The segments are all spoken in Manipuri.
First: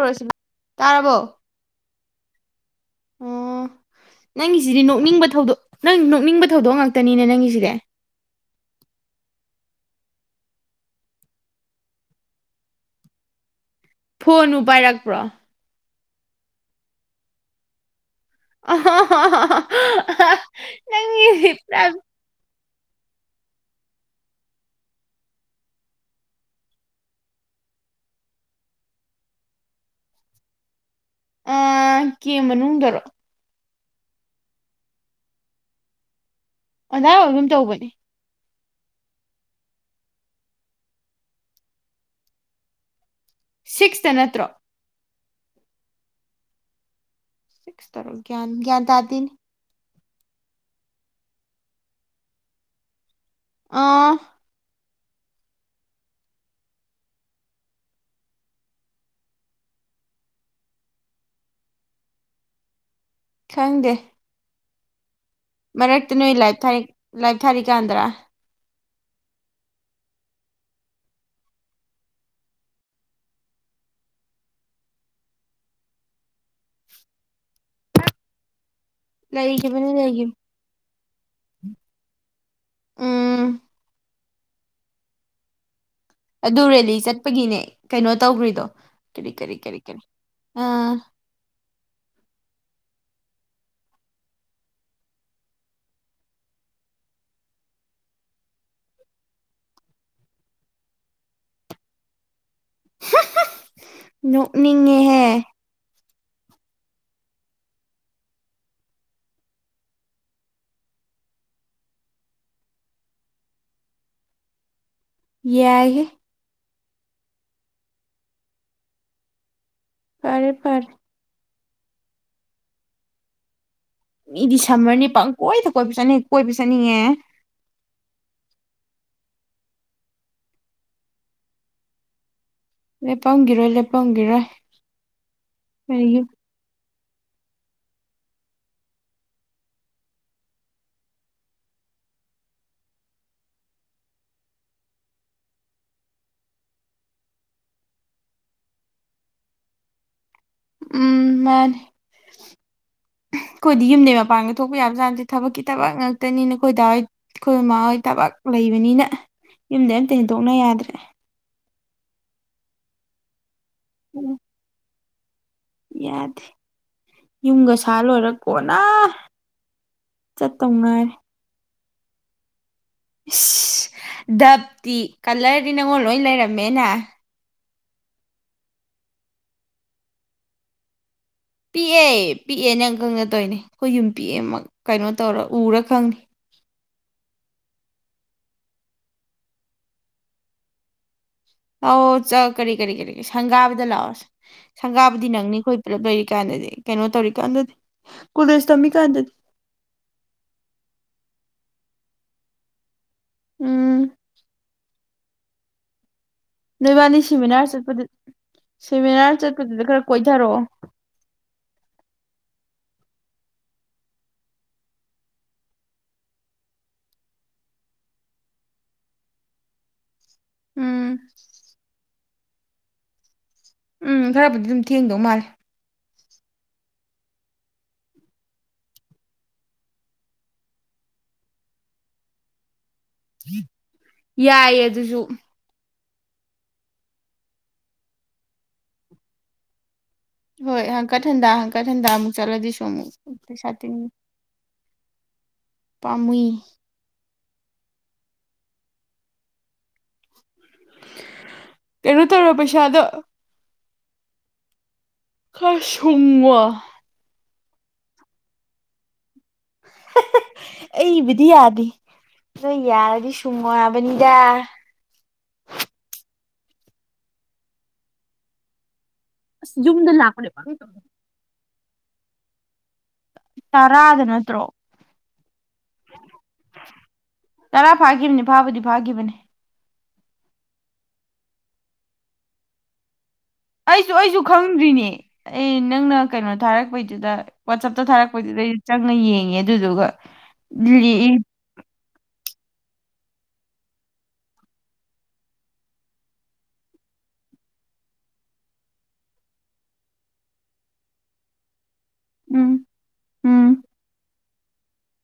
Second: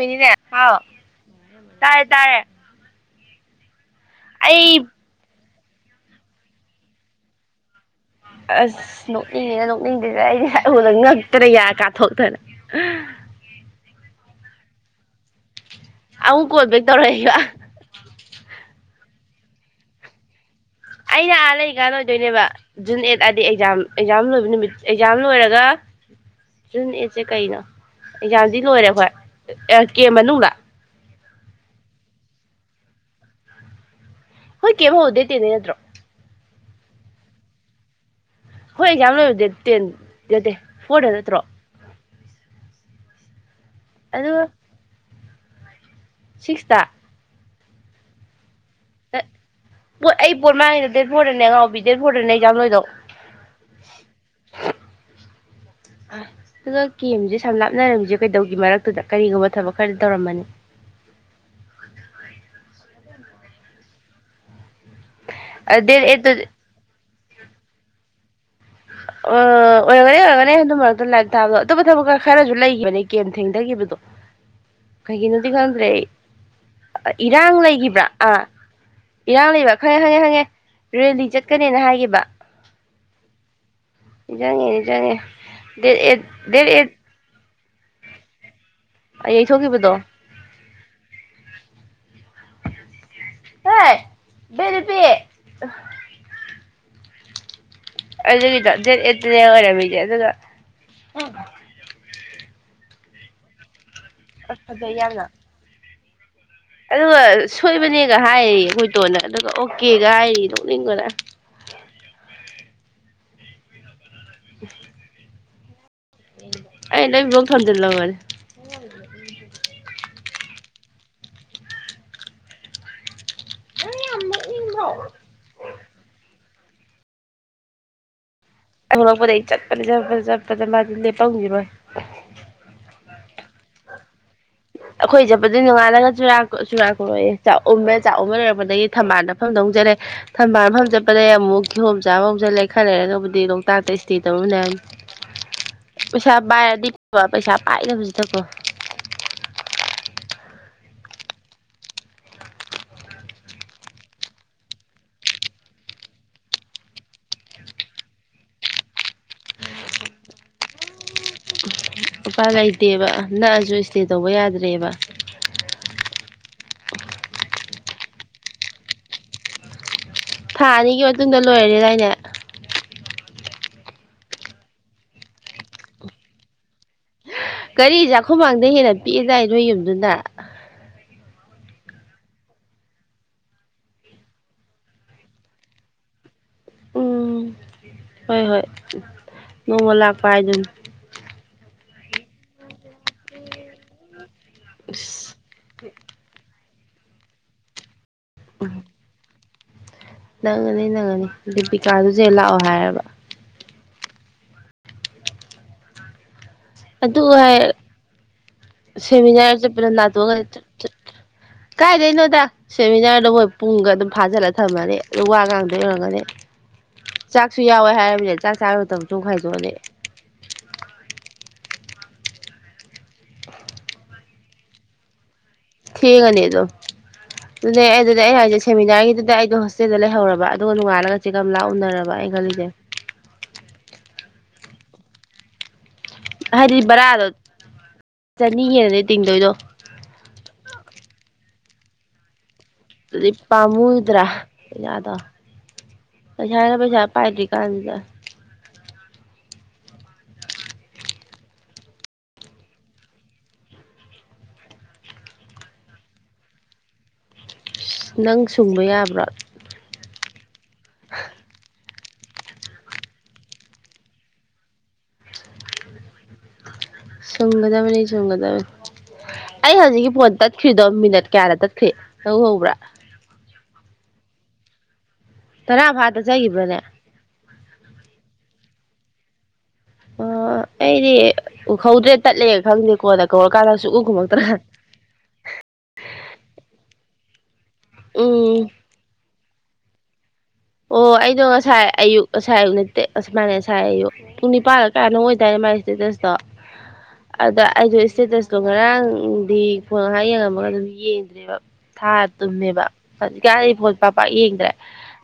ꯔꯁꯤ ꯍꯥꯎ ꯇꯥꯔꯕꯣ ꯇꯥꯔꯦ ꯇꯥꯔꯦ ꯑꯣ ꯑꯩ ꯅꯪꯒꯤꯁꯤꯗꯤ ꯅꯣꯛꯅꯤꯡꯕ ꯊꯧꯗꯣꯛ ꯅꯪ ꯅꯣꯛꯅꯤꯡꯕ ꯊꯧꯗꯣꯛ ꯉꯥꯛꯇꯅꯤꯅꯦ ꯅꯪꯒꯤꯁꯤꯗꯤ ꯑꯁ ꯅꯣꯛꯅꯤꯡꯉꯤꯅ ꯅꯣꯛꯅꯤꯡꯗꯗ ꯑꯩꯁꯗ ꯉꯛꯇꯅ ꯌꯥꯔ ꯀꯥꯊꯣꯛꯇꯅ ꯐꯣꯟꯅꯨ ꯄꯥꯏꯔꯛꯄ꯭ꯔꯣ ꯑꯃꯨꯛ ꯀꯣꯜꯕꯦꯛ ꯇꯧꯔꯛꯕ ꯑ ꯍ ꯑꯩꯅ ꯑꯥ ꯂꯩꯩ ꯀꯥꯟꯅ ꯑꯣꯏꯗꯣꯏꯅꯦꯕ ꯖꯨꯟ ꯑꯦꯠ ꯍꯥꯏꯗꯤ ꯑꯦꯛꯖꯥꯝ ꯑꯦꯛꯖꯥꯝ ꯂꯣꯏꯕ ꯅꯨꯃꯤꯠ ꯑꯦꯛꯖꯥꯝ ꯂꯣꯏꯔꯒ ꯖꯨꯟ ꯑꯦꯠꯁꯦ ꯀꯩꯅꯣ ꯑꯦꯛꯖꯥꯝꯗꯤ ꯂꯣꯏꯔꯦ ꯑꯩꯈꯣꯏ ꯀꯦ ꯃꯅꯨꯡꯗ ꯑ ꯀꯦ ꯃꯅꯨꯡꯗꯗꯔꯣ ꯍꯣꯏ ꯀꯦꯃ ꯍꯗꯦꯇꯦꯅꯦꯗ꯭ꯔꯣ ꯑꯗꯥꯥ ꯑꯗꯨꯝ ꯇꯧꯕꯅꯦ ꯍꯣꯏ ꯑꯦꯛꯖꯥꯝ ꯂꯣꯏꯔꯗꯤꯦ ꯇꯦꯟꯠꯇꯦ ꯐꯣꯔꯗ ꯅꯠꯇ꯭ꯔꯣ ꯁꯤꯛꯁꯇ ꯑꯗꯨꯒ ꯅꯠꯇ꯭ꯔꯣ ꯁꯤꯛꯁꯇ ꯁꯤꯁ ꯇꯔꯐꯒ꯭ꯌꯥꯟ ꯭ꯟ ꯇꯗꯅꯤ ꯄꯣ ꯑꯩ ꯄꯠ ꯃꯥꯡꯉꯦꯗꯣ ꯗꯦꯠ ꯐꯣꯔꯗꯅꯦ ꯑꯉꯥꯎꯕꯤ ꯗꯦꯠ ꯐꯣꯔꯗꯅꯦ ꯑꯩꯖꯥ ꯅꯣꯏꯗꯣ ꯑꯥ ꯑꯗꯨꯒ ꯀꯦꯝꯁꯦ ꯁꯝ ꯂꯥꯞꯅꯔꯝꯃꯤꯁꯦ ꯀꯩꯗꯧꯒꯤ ꯃꯔꯛꯇꯨꯗ ꯀꯔꯤꯒꯨꯝꯕ ꯊꯕꯛ ꯈꯔꯗꯤ ꯇꯧꯔꯝꯃꯅꯤ ꯈꯪꯗꯦ ꯗꯦꯠ ꯃꯔꯔꯛꯇꯅ ꯑꯩꯠꯇ ꯏꯂꯥꯏ ꯊꯔ ꯂꯥꯏꯚ ꯊꯥꯔ ꯀꯥꯟꯟꯗ꯭ꯔꯥ ꯑ ꯑꯣꯏꯔꯒꯅꯤ ꯑꯣꯏꯔꯒꯅꯤ ꯑꯗꯨ ꯃꯔꯛꯇ ꯂꯥꯏꯔꯤꯛ ꯇꯥꯕꯗꯣ ꯑꯇꯣꯞꯄ ꯊꯕꯛꯀ ꯈꯔꯁꯨ ꯂꯩꯈꯤꯕꯅꯦ ꯀꯦꯝ ꯊꯦꯡꯊꯈꯤꯕꯗꯣ ꯀꯩꯒꯤꯅꯣꯗꯤ ꯈꯪꯗ꯭ꯔꯦ ꯑꯩ ꯏꯔꯥꯡ ꯂꯩꯈꯤꯕ꯭ꯔꯥ ꯑꯥ ꯏꯔꯥꯡ ꯂꯩꯕ ꯂꯩꯈꯤꯕꯅꯤ ꯈꯪꯉꯦ ꯍꯪꯉꯦ ꯂꯩꯈꯤꯕ ꯍꯪꯉꯦ ꯔꯦꯂꯤ ꯆꯠꯀꯅꯦꯅ ꯍꯥꯏꯕ ꯎꯝ ꯌꯥꯡꯉꯦ ꯆꯪꯉꯦ ꯗꯦꯠ ꯑꯦ ꯗꯦꯠ ꯑꯗꯨ ꯑꯦꯠ ꯔꯦꯂꯤ ꯆꯠꯄꯒꯤꯅꯦ ꯀꯩꯅꯣ ꯇꯧꯈ꯭ꯔꯤꯗꯣ ꯀꯦꯔꯤ ꯀꯔꯤ ꯀꯦꯔꯤ ꯌꯩꯊꯣꯛꯈꯤꯕꯗꯣ ꯀꯔꯤ ꯑꯥ ꯇ ꯕꯔꯤ ꯄ ꯑꯗꯨꯒꯤꯗꯅ ꯑꯣꯏꯔꯕꯤꯗꯤꯦ ꯑꯗꯨꯒ ꯑꯁ ꯐꯖꯩ ꯌꯥꯝꯅ ꯅꯣꯛꯅꯤꯡꯉꯦꯍꯦ ꯑꯗꯨꯒ ꯁꯣꯏꯕꯅꯦꯒ ꯍꯥꯏꯔꯤ ꯑꯩꯈꯣꯏꯇꯣꯟꯅ ꯑꯗꯨꯒ ꯑꯣꯀꯦꯒ ꯍꯥꯏꯔꯤ ꯅꯣꯛꯅꯤꯡꯕꯅ [inaudible] ꯌꯥꯏ ꯑꯩ ꯅꯝꯗꯜ ꯋꯥꯔ ꯐꯔꯦ ꯐꯔ ꯃꯤ ꯗꯤꯁꯝꯃꯔꯅꯤ ꯄꯪ ꯀꯣꯏꯗ ꯀꯣꯏꯕ ꯆꯠꯅꯤ ꯑꯩꯣꯏ ꯄꯁꯥꯅꯤ ꯑꯦ ꯊꯣꯛꯂꯛꯄꯗ ꯑꯩ ꯆꯠꯄꯅꯦ ꯆꯠꯄ ꯆꯠꯄꯗ ꯃꯥꯗꯤ ꯂꯦꯞꯄꯪꯁꯤꯔꯣꯏ ꯂ ꯄꯪꯒꯤꯔꯣꯏ ꯂꯦꯞꯄꯪꯒꯤꯔꯣꯏ ꯑꯩꯈꯣꯏ ꯆꯠꯄꯗꯤ ꯅꯣꯡꯉꯥꯜꯂꯒ ꯆꯨꯔꯥꯛꯈꯣꯔꯣꯏꯑꯦ ꯆꯥꯛꯝꯃꯦ ꯆꯥꯛꯎꯨꯝ ꯂꯩꯔꯛꯄꯗꯒꯤ ꯊꯝꯕꯥꯜꯗꯐꯝꯗꯧꯖꯠꯂꯦ ꯊꯝꯕꯥꯜꯐꯝ ꯆꯠꯄꯗꯒꯤꯩ ꯑꯃꯨꯛ ꯀꯤꯍꯣꯝ ꯆꯥꯕ ꯍꯧꯁꯤꯜꯂꯦ ꯈꯜ ꯂꯩꯔꯦ ꯑꯗꯨꯕꯨꯗꯤ ꯂꯣꯛꯇꯥꯛꯇ ꯏꯁꯇꯦ ꯇꯧꯔꯟꯅ ꯄꯩꯁꯥ ꯄꯥꯏꯔꯗꯤꯕ ꯄꯩꯁꯥ ꯄꯥꯏꯗꯕꯁꯤꯗꯀꯣ ꯎ ꯃꯥꯅꯦ ꯑꯩꯈꯣꯏꯗꯤ ꯌꯨꯝꯗꯩ ꯃꯄꯥꯟꯗ ꯊꯣꯛꯄ ꯌꯥꯕ ꯆꯥꯟꯗꯦ ꯊꯕꯛꯀꯤ ꯊꯕꯛ ꯉꯥꯛꯇꯅꯤꯅ ꯑꯩꯈꯣꯏꯗꯥ ꯍꯏ ꯑꯩꯈꯣꯏ ꯃꯃꯥ ꯍꯣꯏ ꯊꯕꯛ ꯂꯩꯕꯅꯤꯅ ꯌꯨꯝꯗꯩ ꯑꯝꯇ ꯍꯦꯟꯗꯣꯛꯅ ꯌꯥꯗ꯭ꯔꯦ ꯅꯨꯄꯥ ꯂꯩꯇꯦꯕ ꯅꯛꯑꯁꯨ ꯁ꯭ꯇꯦ ꯇꯧꯕ ꯎꯝ ꯌꯥꯗ꯭ꯔꯦꯕ ꯊ ꯌꯥꯗꯦ ꯌꯨꯝꯒ ꯁꯥ ꯂꯣꯏꯔꯀꯣꯅ ꯊꯥꯅꯤꯒꯤ ꯃꯇꯨꯡꯗ ꯂꯣꯏꯔꯦ ꯂ ꯉ ꯏꯁ ꯗꯞꯇꯤ ꯀꯂꯔꯗꯤ ꯅꯪꯉꯣꯟ ꯂꯣꯏ ꯂꯩꯔꯝꯃꯦꯅꯦ ꯒꯥꯔꯤ ꯆꯥꯛꯈꯃꯥꯡꯗ ꯍꯦꯟꯅ ꯄꯤꯛꯑꯦꯗꯥꯏ ꯅꯣꯏ ꯌꯨꯝꯗꯨꯅ ꯄꯤꯛꯑꯦ ꯄꯤꯛꯑꯦꯅꯦ ꯑꯪꯀꯪ ꯅꯠꯇꯣꯏꯅꯦ ꯑꯩꯈꯣꯏ ꯌꯨꯝ ꯄꯤꯛꯑꯦ ꯑꯃ ꯀꯩꯅꯣ ꯇꯧꯔ ꯎꯔ ꯈꯪꯅꯤ ꯎꯝ ꯍꯣꯏ ꯍꯣꯏ ꯅꯣꯡꯃ ꯂꯥꯛꯄ ꯍꯥꯏꯗꯨꯅ ꯑ ꯆ ꯀꯔꯤ ꯀꯔꯤ ꯀꯔꯤ ꯍꯪꯒꯥꯕꯤꯗ ꯂꯥꯛꯑꯣꯁꯤ ꯁꯪꯒꯥꯕꯨꯗꯤ ꯑꯁ ꯅꯪꯅꯤꯈꯣꯏ ꯄꯨꯂꯞ ꯂꯩꯔꯤ ꯀꯥꯟꯗꯗꯤ ꯀꯩꯅꯣ ꯇꯧꯔꯤꯀꯥꯟꯗꯗꯤ ꯀꯨꯂꯦꯁ ꯇꯃꯤ ꯀꯥꯟꯗꯗꯤ ꯅꯪꯉꯅꯤ ꯅꯪꯉꯅꯤ ꯗꯤꯄꯤꯀꯥꯗꯨꯁꯦ ꯂꯥꯛꯑꯣ ꯍꯥꯏꯔꯕ ꯎꯝ ꯅꯣꯏꯕꯥꯅꯤ ꯑꯗꯨ ꯁꯦꯃꯤꯅꯥꯔ ꯍꯥꯏ ꯆꯠꯄꯗ ꯁꯦꯃꯤꯅꯥꯔ ꯆꯠꯄꯗꯨꯗ ꯆꯠꯄꯗ ꯈꯔ ꯅꯥꯇꯣꯟꯒ ꯀꯣꯏꯊꯔꯛꯑꯣ ꯆꯞ ꯆꯞ ꯀꯥꯏꯗꯩꯅꯣꯗ ꯁꯦꯃꯤꯅꯥꯔꯗ ꯃꯣꯏ ꯄꯨꯡꯒ ꯑꯗꯨꯝ ꯐꯥꯖꯤꯜꯂ ꯊꯝꯃꯅꯤ ꯑ ꯋꯥ ꯉꯥꯡꯗꯣꯏ ꯌꯔꯝꯒꯅꯤ ꯆꯥꯛꯁꯨ ꯌꯥꯎꯋꯦ ꯍꯥꯏꯃꯤꯅꯦ ꯆꯥꯛ ꯆꯥꯕꯨ ꯃꯇꯝꯁꯨꯣꯡ ꯈꯥꯏꯗꯣꯛꯑꯅꯤ ꯎꯝ ꯎꯝ ꯈꯔꯕꯨꯗꯤ ꯑꯗꯨꯝ ꯊꯦꯡꯗꯧ ꯃꯥꯜꯂꯦ ꯊꯦꯡꯉꯅꯤ ꯑꯗꯣ ꯑꯗꯨꯅꯦ ꯑꯗꯨꯗꯤ ꯑꯩ ꯍꯥꯏꯁꯦ ꯁꯦꯃꯤꯅꯥꯔꯒꯤꯗꯨꯗ ꯑꯩꯗꯣ ꯍꯣꯁꯇꯦꯜꯗ ꯂꯩꯍꯧꯔꯕ ꯑꯗꯨꯒ ꯅꯣꯡꯉꯥꯂꯒ ꯆꯦꯛꯀꯝ ꯂꯥꯛ ꯎꯅꯔꯕ ꯑꯩ ꯈꯜꯂꯤꯁꯦ ꯌꯥꯏ ꯑꯗꯨ ꯑꯗꯨꯁꯨ ꯍꯥꯏꯗꯤ ꯕꯔꯥꯗꯣ ꯆꯅꯤ ꯍꯅꯅꯦ ꯇꯤꯡꯗꯣꯏꯗꯣ ꯍꯣꯏ ꯍꯥꯡꯀꯠ ꯍꯟꯗ ꯍꯥꯡꯀꯠ ꯍꯟꯗ ꯑꯃꯨꯛ ꯆꯠꯂꯗꯤ ꯁ ꯑꯗꯨꯗꯤ ꯄꯥꯝꯃꯨꯗ꯭ꯔꯥꯩ ꯌꯥꯥꯗ ꯄꯥꯝꯃꯨꯏ ꯄꯩꯁꯥ ꯍꯥꯏꯅ ꯄꯩꯁꯥ ꯄꯥꯏꯗ꯭ꯔꯤ ꯀꯥꯥꯟꯗ ꯀꯩꯅꯣ ꯇꯧꯔꯣ ꯄꯩꯁꯥꯗꯣ ꯈꯥꯁꯃ ꯅꯪ ꯁꯪꯕ ꯑꯕꯔꯠ ꯑꯩꯕꯗꯤ ꯌꯥꯗ ꯅ ꯌꯥꯔꯗꯤ ꯁꯨꯡꯃꯣꯏꯕꯅꯤꯗ ꯁꯒꯗꯥꯕꯅꯤ ꯁꯒꯗꯥꯕꯅꯤ ꯑꯩ ꯑꯁ ꯍꯧꯖꯤꯛꯀꯤ ꯌꯨꯝꯗ ꯐꯣꯟ ꯂꯥꯛꯄꯅꯦ ꯄꯨꯡ ꯇꯠꯈ꯭ꯔꯤꯗꯣ ꯃꯤꯅꯠ ꯀꯌꯥꯅ ꯊꯦ ꯍ ꯍꯧꯕ꯭ꯔꯥ ꯇꯔꯥꯗ ꯅꯠꯇ꯭ꯔꯣ ꯇꯔꯥ ꯐꯥꯗ ꯆꯥꯏꯈꯤꯕ꯭ꯔꯅꯦ ꯇꯔꯥ ꯐꯥꯈꯤꯕꯅꯤ ꯐꯥꯕꯗꯤ ꯐꯥꯈꯤꯕꯅꯤ ꯑꯣ ꯑꯩꯗꯤ ꯎꯍꯧꯗ꯭ꯔꯦ ꯇꯠꯂꯦ ꯈꯪꯗꯦꯀꯣ ꯑꯩꯁꯨ ꯑꯩꯁꯨ ꯈꯪꯗ꯭ꯔꯤꯅꯦ ꯑꯦ ꯅꯪꯅ ꯀꯩꯅꯣ ꯊꯥꯔꯛꯄꯩ ꯑꯗꯨꯗ ꯋꯥꯆꯞꯇ ꯎꯝ ꯊꯥꯔꯛꯄꯗꯨꯗꯩ ꯆꯪꯅ ꯌꯦꯡꯉꯦ ꯖꯒ ꯑꯣ ꯑꯩꯗꯣ ꯉꯁꯥꯏ ꯑꯌꯨꯛ ꯑꯁꯥꯏ ꯑꯌꯨꯛ ꯅꯠꯇꯦ ꯑꯁꯨꯃꯥꯏꯅ ꯑꯁꯥꯏ ꯑꯌꯨ ꯄꯨꯡ ꯅꯤꯄꯥꯜꯒ ꯀꯌꯥꯅꯪ ꯑꯣꯏꯇꯥꯔꯦ ꯃꯥꯥꯏ ꯏꯁꯇꯦꯇꯁꯇꯣ ꯑꯗ ꯑꯩꯗꯣ ꯏꯁꯇꯦꯇꯁꯇꯣ ꯉꯔꯥꯡꯗꯤ ꯐꯣꯟ ꯉꯥꯏꯍꯥꯛ ꯌꯦꯡꯉꯝꯃꯒ ꯑꯗꯨꯝ ꯌꯦꯡꯗ꯭ꯔꯦꯕ ꯊꯥꯔ ꯎꯝ ꯇꯨꯝꯃꯦꯕ ꯍꯧꯖꯤꯛꯀ ꯎꯝ ꯑꯩ ꯐꯣꯜ ꯄꯄꯥꯛ ꯌꯦꯡꯗ꯭ꯔꯦ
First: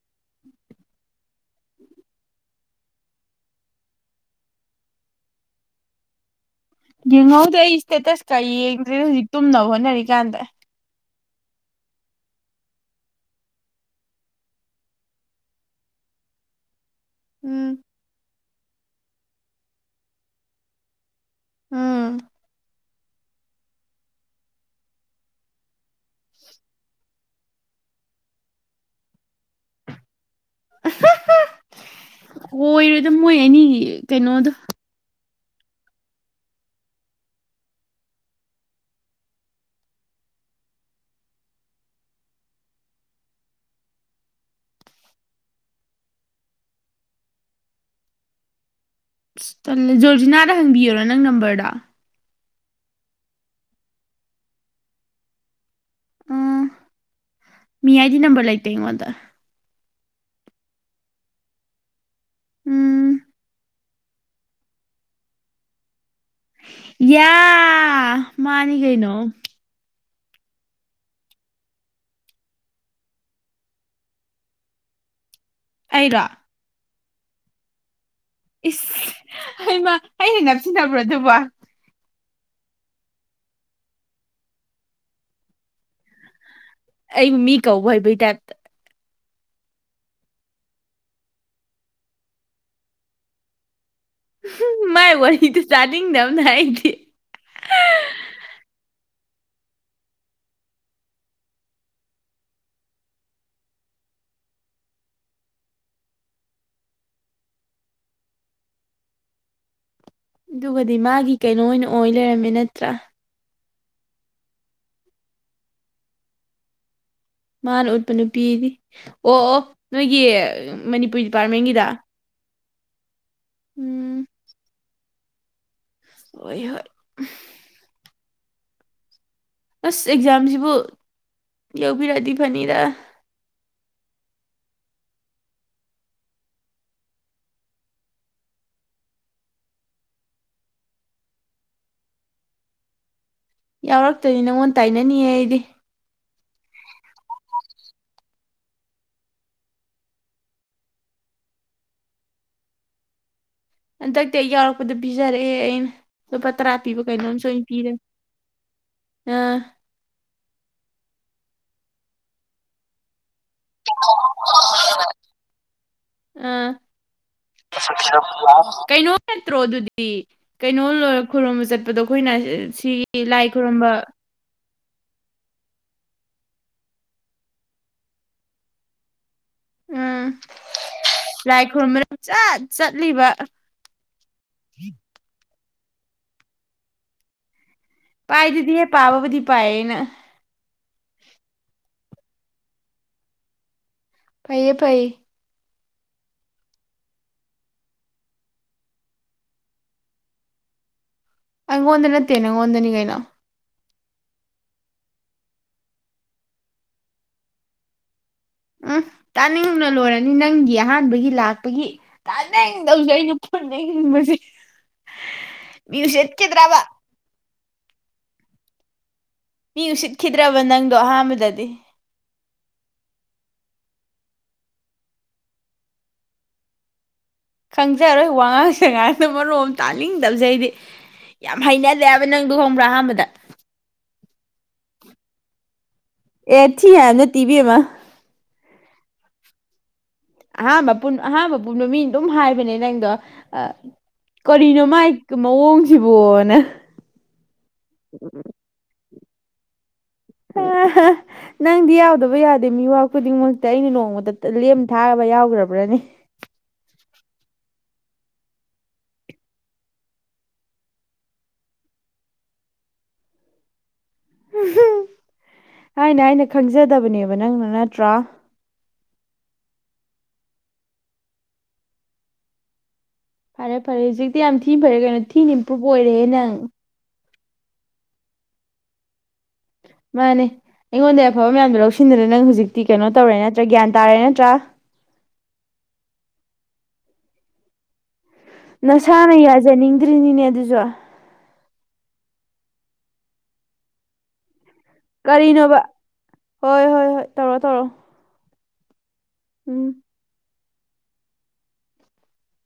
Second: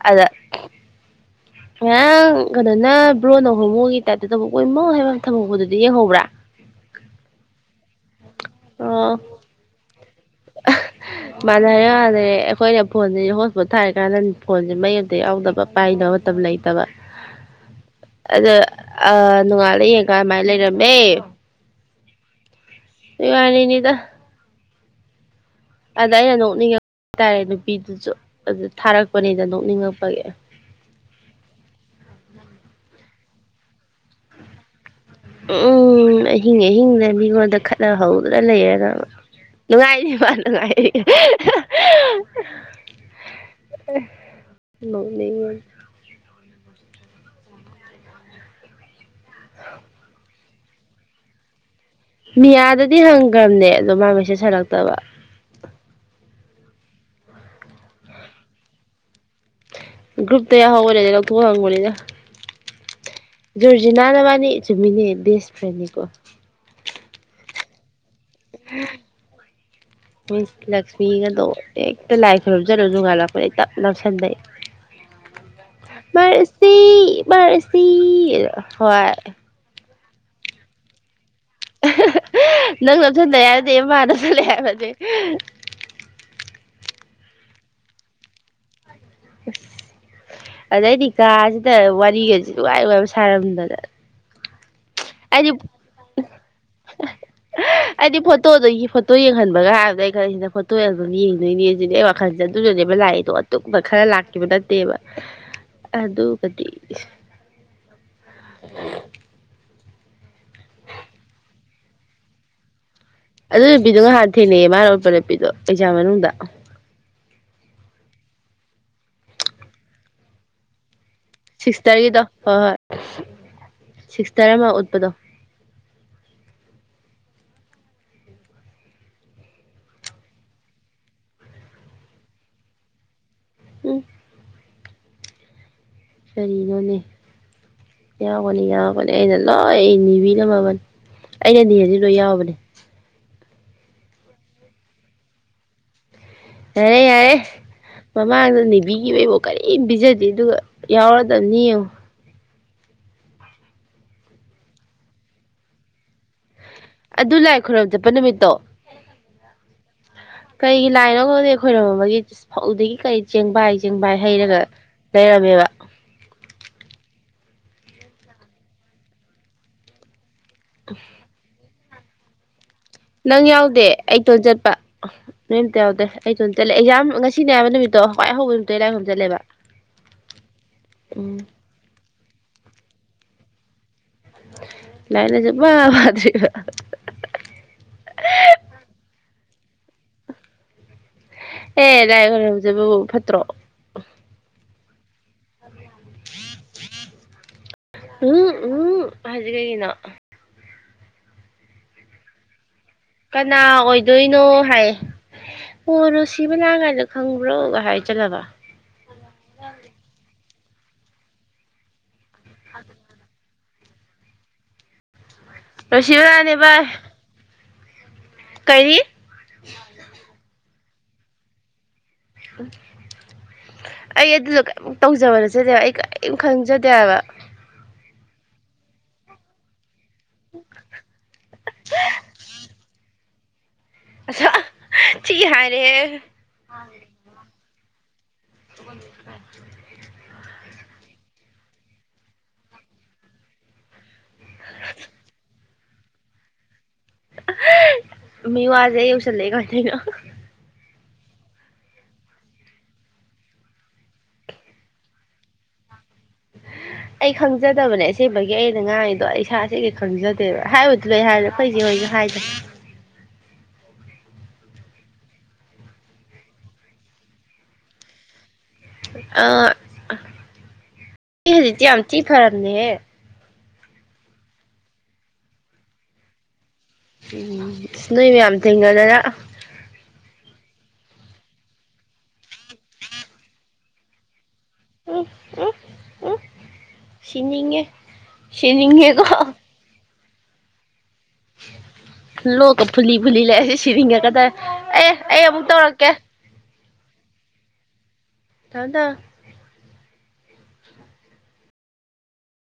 ꯑꯗ ꯉꯥꯡ ꯀꯩꯅꯣꯅ ꯕ꯭ꯔꯣꯟꯅ ꯍꯣꯡꯃꯣꯒꯤ ꯇꯥꯏꯞꯇ ꯊꯕꯛ ꯀꯃꯣ ꯍꯥꯏꯕ ꯊꯕꯛꯄꯗꯨꯗꯤ ꯌꯦꯡꯍꯧꯕ꯭ꯔꯥ ꯀꯩ ꯌꯦꯡꯗꯦ ꯍꯧꯖꯤꯛ ꯇꯨꯝꯅꯕ ꯍꯣꯅꯦ ꯀꯗ ꯃꯥꯥꯟꯅ ꯍꯥꯏ ꯌꯥꯥꯟꯗꯦ ꯑꯩꯈꯣꯏꯅ ꯐꯣꯟꯁꯦ ꯍꯣꯁꯄꯣꯠ ꯊꯥꯔ ꯀꯥꯟꯗ ꯐꯣꯟꯁꯦ ꯃꯩ ꯑꯃꯇ ꯌꯥꯎꯗꯕ ꯄꯥꯏꯗꯅꯕ ꯃꯇꯝ ꯂꯩꯇꯕ ꯎꯝ ꯑꯗ ꯑ ꯅꯣꯡꯉꯥꯜꯂ ꯌꯦꯡ ꯀꯥꯏꯃꯥꯏꯅ ꯂꯩꯔꯝꯃꯦ ꯎꯝ ꯏ ꯋꯥꯅꯤꯗ ꯑꯗ ꯑꯩꯅ ꯅꯣꯛꯅꯤꯡꯉꯛꯄ ꯍꯥꯏꯇꯥꯔꯦ ꯅꯨꯄꯤꯗꯨꯁꯨ ꯑꯗꯨ ꯊꯥꯔꯛꯄꯅꯤꯗ ꯅꯣꯛꯅꯤꯡꯉꯛꯄꯒꯤ ꯑꯣꯏꯣꯏꯔꯣꯏꯗ ꯃꯣꯏ ꯑꯅꯤ ꯀꯩꯅꯣꯗꯣ ꯎꯝ ꯑꯍꯤꯡ ꯑꯍꯤꯡꯅ ꯃꯤꯉꯣꯟꯗ ꯈꯠꯂꯍꯧꯗꯅ ꯂꯩꯔꯔꯕ ꯅꯨꯡꯉꯥꯏꯅꯤꯕ ꯅꯨꯡꯉꯥꯏꯔꯤ ꯆꯂ ꯖꯣꯔꯖꯤꯅꯥꯗ ꯍꯪꯕꯤꯌꯔ ꯅꯪ ꯅꯝꯕꯔꯗ ꯃꯤꯌꯥꯗꯗꯤ ꯍꯪꯈ꯭ꯔꯕꯅꯦ ꯑꯗꯣ ꯃꯥ ꯃ ꯆꯦꯠ ꯁꯥꯜꯂꯛꯇꯕ ꯎꯝ ꯃꯤ ꯑꯩꯏꯗꯤ ꯅꯝꯕꯔ ꯂꯩꯇꯦ ꯑꯩꯉꯣꯟꯗ ꯭ꯔꯨꯨꯞ ꯇꯌꯥ ꯍꯒ ꯂꯩ ꯂ ꯊ ꯍꯪꯒꯣ ꯂꯩꯗ ꯎꯝ ꯨꯔꯖꯤ ꯅꯥꯕꯥꯅꯤ ꯆꯨꯃꯤꯅꯤ ꯗꯦꯁ ꯐ꯭ꯔꯦꯅꯤ ꯀꯧꯕ ꯌꯥ ꯃꯥꯅꯤ ꯀꯩꯩꯅꯣ ꯃꯤꯁ ꯂꯛꯁꯃꯤꯒꯗꯣ ꯍꯦꯛꯇ ꯂꯥꯏ ꯈꯣꯏꯔꯝꯖꯔꯨ ꯅꯣꯡꯉꯥꯟꯜꯂꯛꯄꯗꯩ ꯇꯞ ꯅꯞꯁꯤꯟꯗꯩ ꯑꯩꯔꯣ ꯃꯔ ꯁꯤ ꯃꯔꯔꯁꯤ ꯍꯣꯏ ꯑꯩꯩꯅ ꯅꯞꯁꯤꯟꯅꯕ꯭ꯔꯣ ꯑꯗꯨꯕ ꯅꯪ ꯂꯧꯣꯞꯁꯤꯟꯗꯦ ꯍꯥꯏꯔꯗꯤꯦ ꯏꯃꯥꯅꯁꯤꯜꯂꯦ ꯍꯥꯏꯕꯁꯦ ꯑꯩꯕꯨ ꯃꯤ ꯀꯧ ꯍꯥꯏꯕꯩ ꯇꯥꯏꯞꯇ ꯑ ꯑꯗꯩꯗꯤ ꯀꯥꯁꯤꯗ ꯋꯥꯔꯤꯒꯁꯤ ꯅꯨꯡ ꯋꯥꯥꯏ ꯋꯥꯥꯏꯕ ꯁꯥꯔꯝꯗꯗꯅ ꯃꯥꯏ ꯑꯩꯗꯤ ꯋꯥꯔꯤꯗꯨ ꯇꯥꯅꯤꯡꯗꯕꯅ ꯑꯩꯗꯤ ꯑꯩꯗꯤ ꯐꯣꯇꯣꯗ ꯐꯣꯇꯣ ꯐꯣꯇꯣ ꯌꯦꯡꯍꯟꯕꯒ ꯍꯥꯏꯕꯗ ꯑꯩ ꯈꯔꯁꯤꯅ ꯐꯣꯇꯣ ꯑꯗꯨꯝ ꯌꯦꯡꯗꯣꯏꯅꯦ ꯁꯤꯅꯦ ꯑꯩ ꯋꯥꯈꯜꯁꯦ ꯑꯗꯨꯁꯨꯅꯦꯕ ꯂꯥꯛꯏꯗꯣ ꯑꯗꯨꯇꯛꯄ ꯈꯔ ꯂꯥꯛꯈꯤꯕ ꯅꯠꯇꯦꯕ ꯑꯗꯨꯒꯗꯤ ꯑꯗꯨꯒꯗꯤ ꯃꯥꯒꯤ ꯀꯩꯅꯣ ꯑꯣꯏꯅ ꯑꯣꯏ ꯂꯩꯔꯝꯃꯦ ꯅꯠꯇ꯭ꯔꯥ ꯑꯗꯨ ꯅꯨꯄꯤꯗꯣ ꯉꯍꯥꯟ ꯊꯦꯡꯅꯩꯑꯌꯦ ꯃꯥꯅꯄ ꯅꯨꯄꯤꯗꯣ ꯑꯦꯛꯖꯥꯝ ꯃꯅꯨꯡꯗ ꯃꯥꯅ ꯎꯠꯄ ꯅꯨꯄꯤꯗꯤ ꯑꯣ ꯑꯣ ꯅꯣꯏꯒꯤ ꯃꯅꯤꯄꯨ ꯁꯤꯛꯁ ꯇꯔꯈꯦꯗꯣ ꯍꯣꯏ ꯍꯣꯏ ꯑ ꯎꯝ ꯁꯤꯁ ꯇꯔ ꯑꯗꯣ ꯑꯣꯏꯣꯏ ꯍꯣꯏ ꯑꯁ ꯑꯦꯛꯖꯥꯝꯁꯤꯕꯨ ꯌꯥꯧꯕꯕꯤꯔꯛꯑꯗꯤ ꯐꯅꯤꯔ ꯎꯝ ꯀꯔꯤꯅꯣꯅꯦ ꯌꯥꯎꯒꯅꯤ ꯌꯥꯎꯒꯅꯤ ꯑꯩꯅ ꯂꯣꯏ ꯅꯤꯕꯤꯔꯝꯃꯕꯅꯤ ꯑꯩꯅꯗꯤ ꯍꯧꯖꯤ ꯂꯣꯏ ꯌꯥꯎꯕꯅꯦ ꯌꯥꯎꯔꯛꯇꯅꯤ ꯅꯪꯉꯣꯟ ꯇꯥꯏꯅꯅꯤꯡꯌꯦ ꯑꯩꯗꯤ ꯌꯥꯔꯦ ꯌꯥꯔꯦ ꯃꯃꯥꯡꯗ ꯅꯅꯤꯕꯤꯒꯤꯩꯕꯨꯣ ꯀꯔꯤꯝ ꯄꯤꯖꯗꯦ ꯑꯗꯨꯒ ꯌꯥꯎꯔꯗꯕꯅꯤ ꯌꯦꯡꯉ ꯍꯟꯗꯛꯇꯤ ꯑꯩ ꯌꯥꯎꯔꯛꯄꯗ ꯄꯤꯖꯔꯛꯑꯦ ꯑꯩꯅ ꯇꯔꯥ ꯄꯤꯕ ꯀꯩꯅꯣꯝ ꯑꯗꯨ ꯁ ꯂꯥꯏ ꯑ ꯈꯨꯔꯨꯝ ꯄꯤꯔꯦ ꯆꯠꯄ ꯅꯨꯃꯤꯠꯇꯣ ꯑꯥ ꯂꯥꯏꯔꯒꯗꯤ ꯑꯩꯈꯣꯏꯔꯣ ꯑꯃꯒꯤ ꯐꯧꯗꯒꯤ ꯀꯔꯤ ꯆꯦꯡꯚꯥꯏ ꯆꯦꯡꯚꯥꯏ ꯍꯩꯔꯒ ꯂꯩꯔꯝꯃꯦꯕ ꯑ ꯀꯩꯅꯣ ꯅꯠꯇ꯭ꯔꯣ ꯑꯗꯨꯗꯤ ꯀꯩꯅꯣ ꯂꯣꯏꯔ ꯈꯨꯔꯨꯝꯕ ꯆꯠꯄ ꯗꯣ ꯑꯩꯈꯣꯏꯅ ꯁꯤꯒꯤ ꯅꯪ ꯂꯥꯏ ꯌꯥꯎꯗꯦ ꯈꯨꯔꯨꯝꯕ ꯑꯩꯇꯣꯟ ꯆꯠꯄ ꯅꯣꯏ ꯑꯝꯇ ꯌꯥꯎꯗꯦ ꯑꯩꯁꯨ ꯑꯗꯨꯝ ꯆꯠꯂꯦ ꯑꯦꯛꯖꯥꯝ ꯉꯁꯤꯅꯦ ꯑꯕ ꯅꯨꯃꯤꯠꯇꯣ ꯍꯋꯥꯏ ꯍꯧꯕ ꯅꯨꯃꯤꯠꯇ ꯑꯩ ꯏ ꯂꯥꯏꯣꯝ ꯆꯠꯂꯦꯕ ꯎꯝ ꯎꯝ ꯂꯥꯏꯛ ꯍꯃ ꯆꯠ ꯆꯠꯂꯤꯕ ꯂꯥꯏ ꯂꯖ ꯋꯥ ꯃꯥꯗꯔꯤ ꯄꯑꯅ ꯑꯦ ꯂꯥꯏ ꯈ ꯍꯧꯖꯕꯕꯨ ꯐꯠꯇ꯭ꯔꯣ ꯄꯩꯌꯦ ꯄꯩ ꯎꯝ ꯎꯝ ꯍꯥꯏꯖꯤꯒꯒꯤꯅ ꯑꯪꯣꯟꯗ ꯅꯠꯇꯦꯅꯪꯣꯟꯗꯅꯤ ꯀ ꯀꯅꯥ ꯑꯣꯏ ꯑꯗꯨꯣꯏꯅꯣ ꯍꯥꯏ ꯑꯣꯔꯣ ꯁꯤꯕ ꯂꯥꯡ ꯀꯥꯏꯗ ꯈꯪꯕ꯭ꯔꯣ ꯍꯥꯏ ꯆꯠꯂꯕ ꯎꯝ ꯇꯥꯅꯤꯡꯅ ꯂꯣꯏꯔꯅꯤ ꯅꯪ ꯑꯍꯥꯟꯕꯒꯤ ꯂꯥꯛꯄꯒꯤ ꯇ ꯅ ꯅꯧ ꯐꯦꯛꯤꯡꯕꯕꯁꯤ ꯔꯁꯤꯕ ꯔꯅꯦ ꯚꯥꯏ ꯀꯔꯤ ꯃꯤ ꯎꯁꯤꯠꯈꯤꯗ꯭ꯔꯕ ꯅꯪ ꯑꯥꯟꯕꯗꯗꯤ ꯑꯩ ꯑꯗꯨꯗ ꯀꯔꯤꯝ ꯇꯧꯖꯕ ꯅꯠꯆꯗꯦꯕ ꯑꯩ ꯀꯔꯤꯝ ꯈꯪꯖꯗꯦꯕ ꯆꯪꯖꯔꯣꯏ ꯋꯥꯉꯥꯡ ꯁꯦꯉꯅ ꯃꯔꯣꯝ ꯇꯥ ꯅꯤꯡꯗꯧꯁꯦ ꯑꯩꯗꯤ ꯌꯥꯝ ꯍꯩꯅꯖꯦ ꯍꯥꯏꯕ ꯅꯪꯗ ꯍꯣꯡꯕ꯭ꯔꯥ ꯑꯍꯥꯟꯕꯗ ꯑ ꯆꯤ ꯍꯥꯏꯔꯦ ꯑꯦ ꯊꯤ ꯍꯥꯏ ꯅ ꯇꯤꯕꯤꯃ [unintelligible] ꯑꯍꯥꯥꯟꯕ ꯑꯍꯥꯥꯟꯕ ꯄꯨꯟꯕ ꯃꯤ ꯑꯗꯨꯝ ꯍꯥꯏꯕꯅꯦ ꯅꯪꯗꯣ ꯑ ꯀꯔꯤꯅꯣꯃꯥꯏ ꯃꯑꯣꯡ ꯕꯣꯅ ꯃꯤꯨ ꯑꯖꯩ ꯎꯆ ꯆꯂꯦꯒ ꯊꯅ ꯅꯪꯗꯤ ꯌꯥꯎꯗꯕ ꯌꯥꯗꯦ ꯃꯤꯋꯥ ꯈꯨꯗꯤꯡꯃꯛꯇꯤ ꯑꯩꯅ ꯅꯣꯡꯃꯗ ꯂꯦꯝ ꯊꯥꯕ ꯌꯥꯎꯈ꯭ꯔꯕ꯭ꯔꯅꯤ ꯑꯩ ꯈꯪꯖꯗꯕꯅꯦ ꯑꯁꯦꯡꯕꯒꯤ ꯑꯩꯅ ꯉꯥꯡꯉꯤꯗꯣ ꯑꯩ ꯏꯁꯥꯁꯦ ꯀꯩ ꯈꯪꯖꯗꯦꯕ ꯍꯥꯏꯕꯗꯨꯗ ꯑꯩ ꯍꯥꯏ ꯐꯩꯁꯦ ꯍꯣꯏꯁꯨ ꯍꯥꯏꯗ꯭ꯔꯦ ꯍꯥꯏꯅ ꯑꯩꯅ ꯈꯪꯖꯗꯕꯅꯦꯕ ꯅꯪꯅ ꯅꯠꯇ꯭ꯔꯥ ꯑ ꯍꯧꯖꯤꯗꯤ ꯌꯥꯝ ꯊꯤ ꯐꯔꯝꯅꯦ ꯍꯦ ꯐꯔꯦ ꯐꯔꯦ ꯍꯧꯖꯤꯛꯇꯤ ꯌꯥꯝ ꯊꯤꯅ ꯐꯔꯦ ꯀꯩꯅꯣ ꯊꯤꯅ ꯏꯝꯄ꯭ꯔꯨꯨꯞ ꯑꯣꯏꯔꯦꯍꯦ ꯅꯪ ꯎ ꯁꯅꯣꯏꯕ ꯌꯥꯝꯝ ꯊꯦꯡꯉꯗꯔ ꯃꯥꯅꯦ ꯑꯩꯉꯣꯟꯗ ꯑꯐꯕ ꯃꯌꯥꯝꯗꯣ ꯂꯧꯁꯤꯟꯅꯗꯔꯦ ꯅꯪ ꯍꯧꯖꯤꯛꯇ ꯀꯤꯩꯅꯣ ꯇꯧꯔꯦ ꯅꯠꯇ꯭ꯔ ꯒ꯭ꯌꯥꯟ ꯇꯥꯔꯦ ꯅꯠꯇ꯭ꯔꯥ ꯎ ꯎ ꯎ ꯁꯤꯅꯤꯉꯦ ꯅꯁꯥꯅ ꯌꯥꯖꯅꯤꯡ ꯀꯗꯔꯤꯅꯤꯅꯦ ꯑꯗꯨꯖ ꯂ ꯐꯨꯂꯤ ꯐꯨꯂꯤ ꯂꯦ ꯁꯤꯔꯤꯒ ꯀꯗ ꯑꯦ ꯑꯩ ꯑꯃꯨꯛ ꯀꯔꯤꯅꯣꯕ ꯇꯧꯔꯛꯀꯦ ꯍꯣꯏ ꯍꯣꯏ ꯍꯣꯏ ꯇꯧꯔꯣ ꯇꯧꯔꯣ ꯊꯗ ꯎꯝ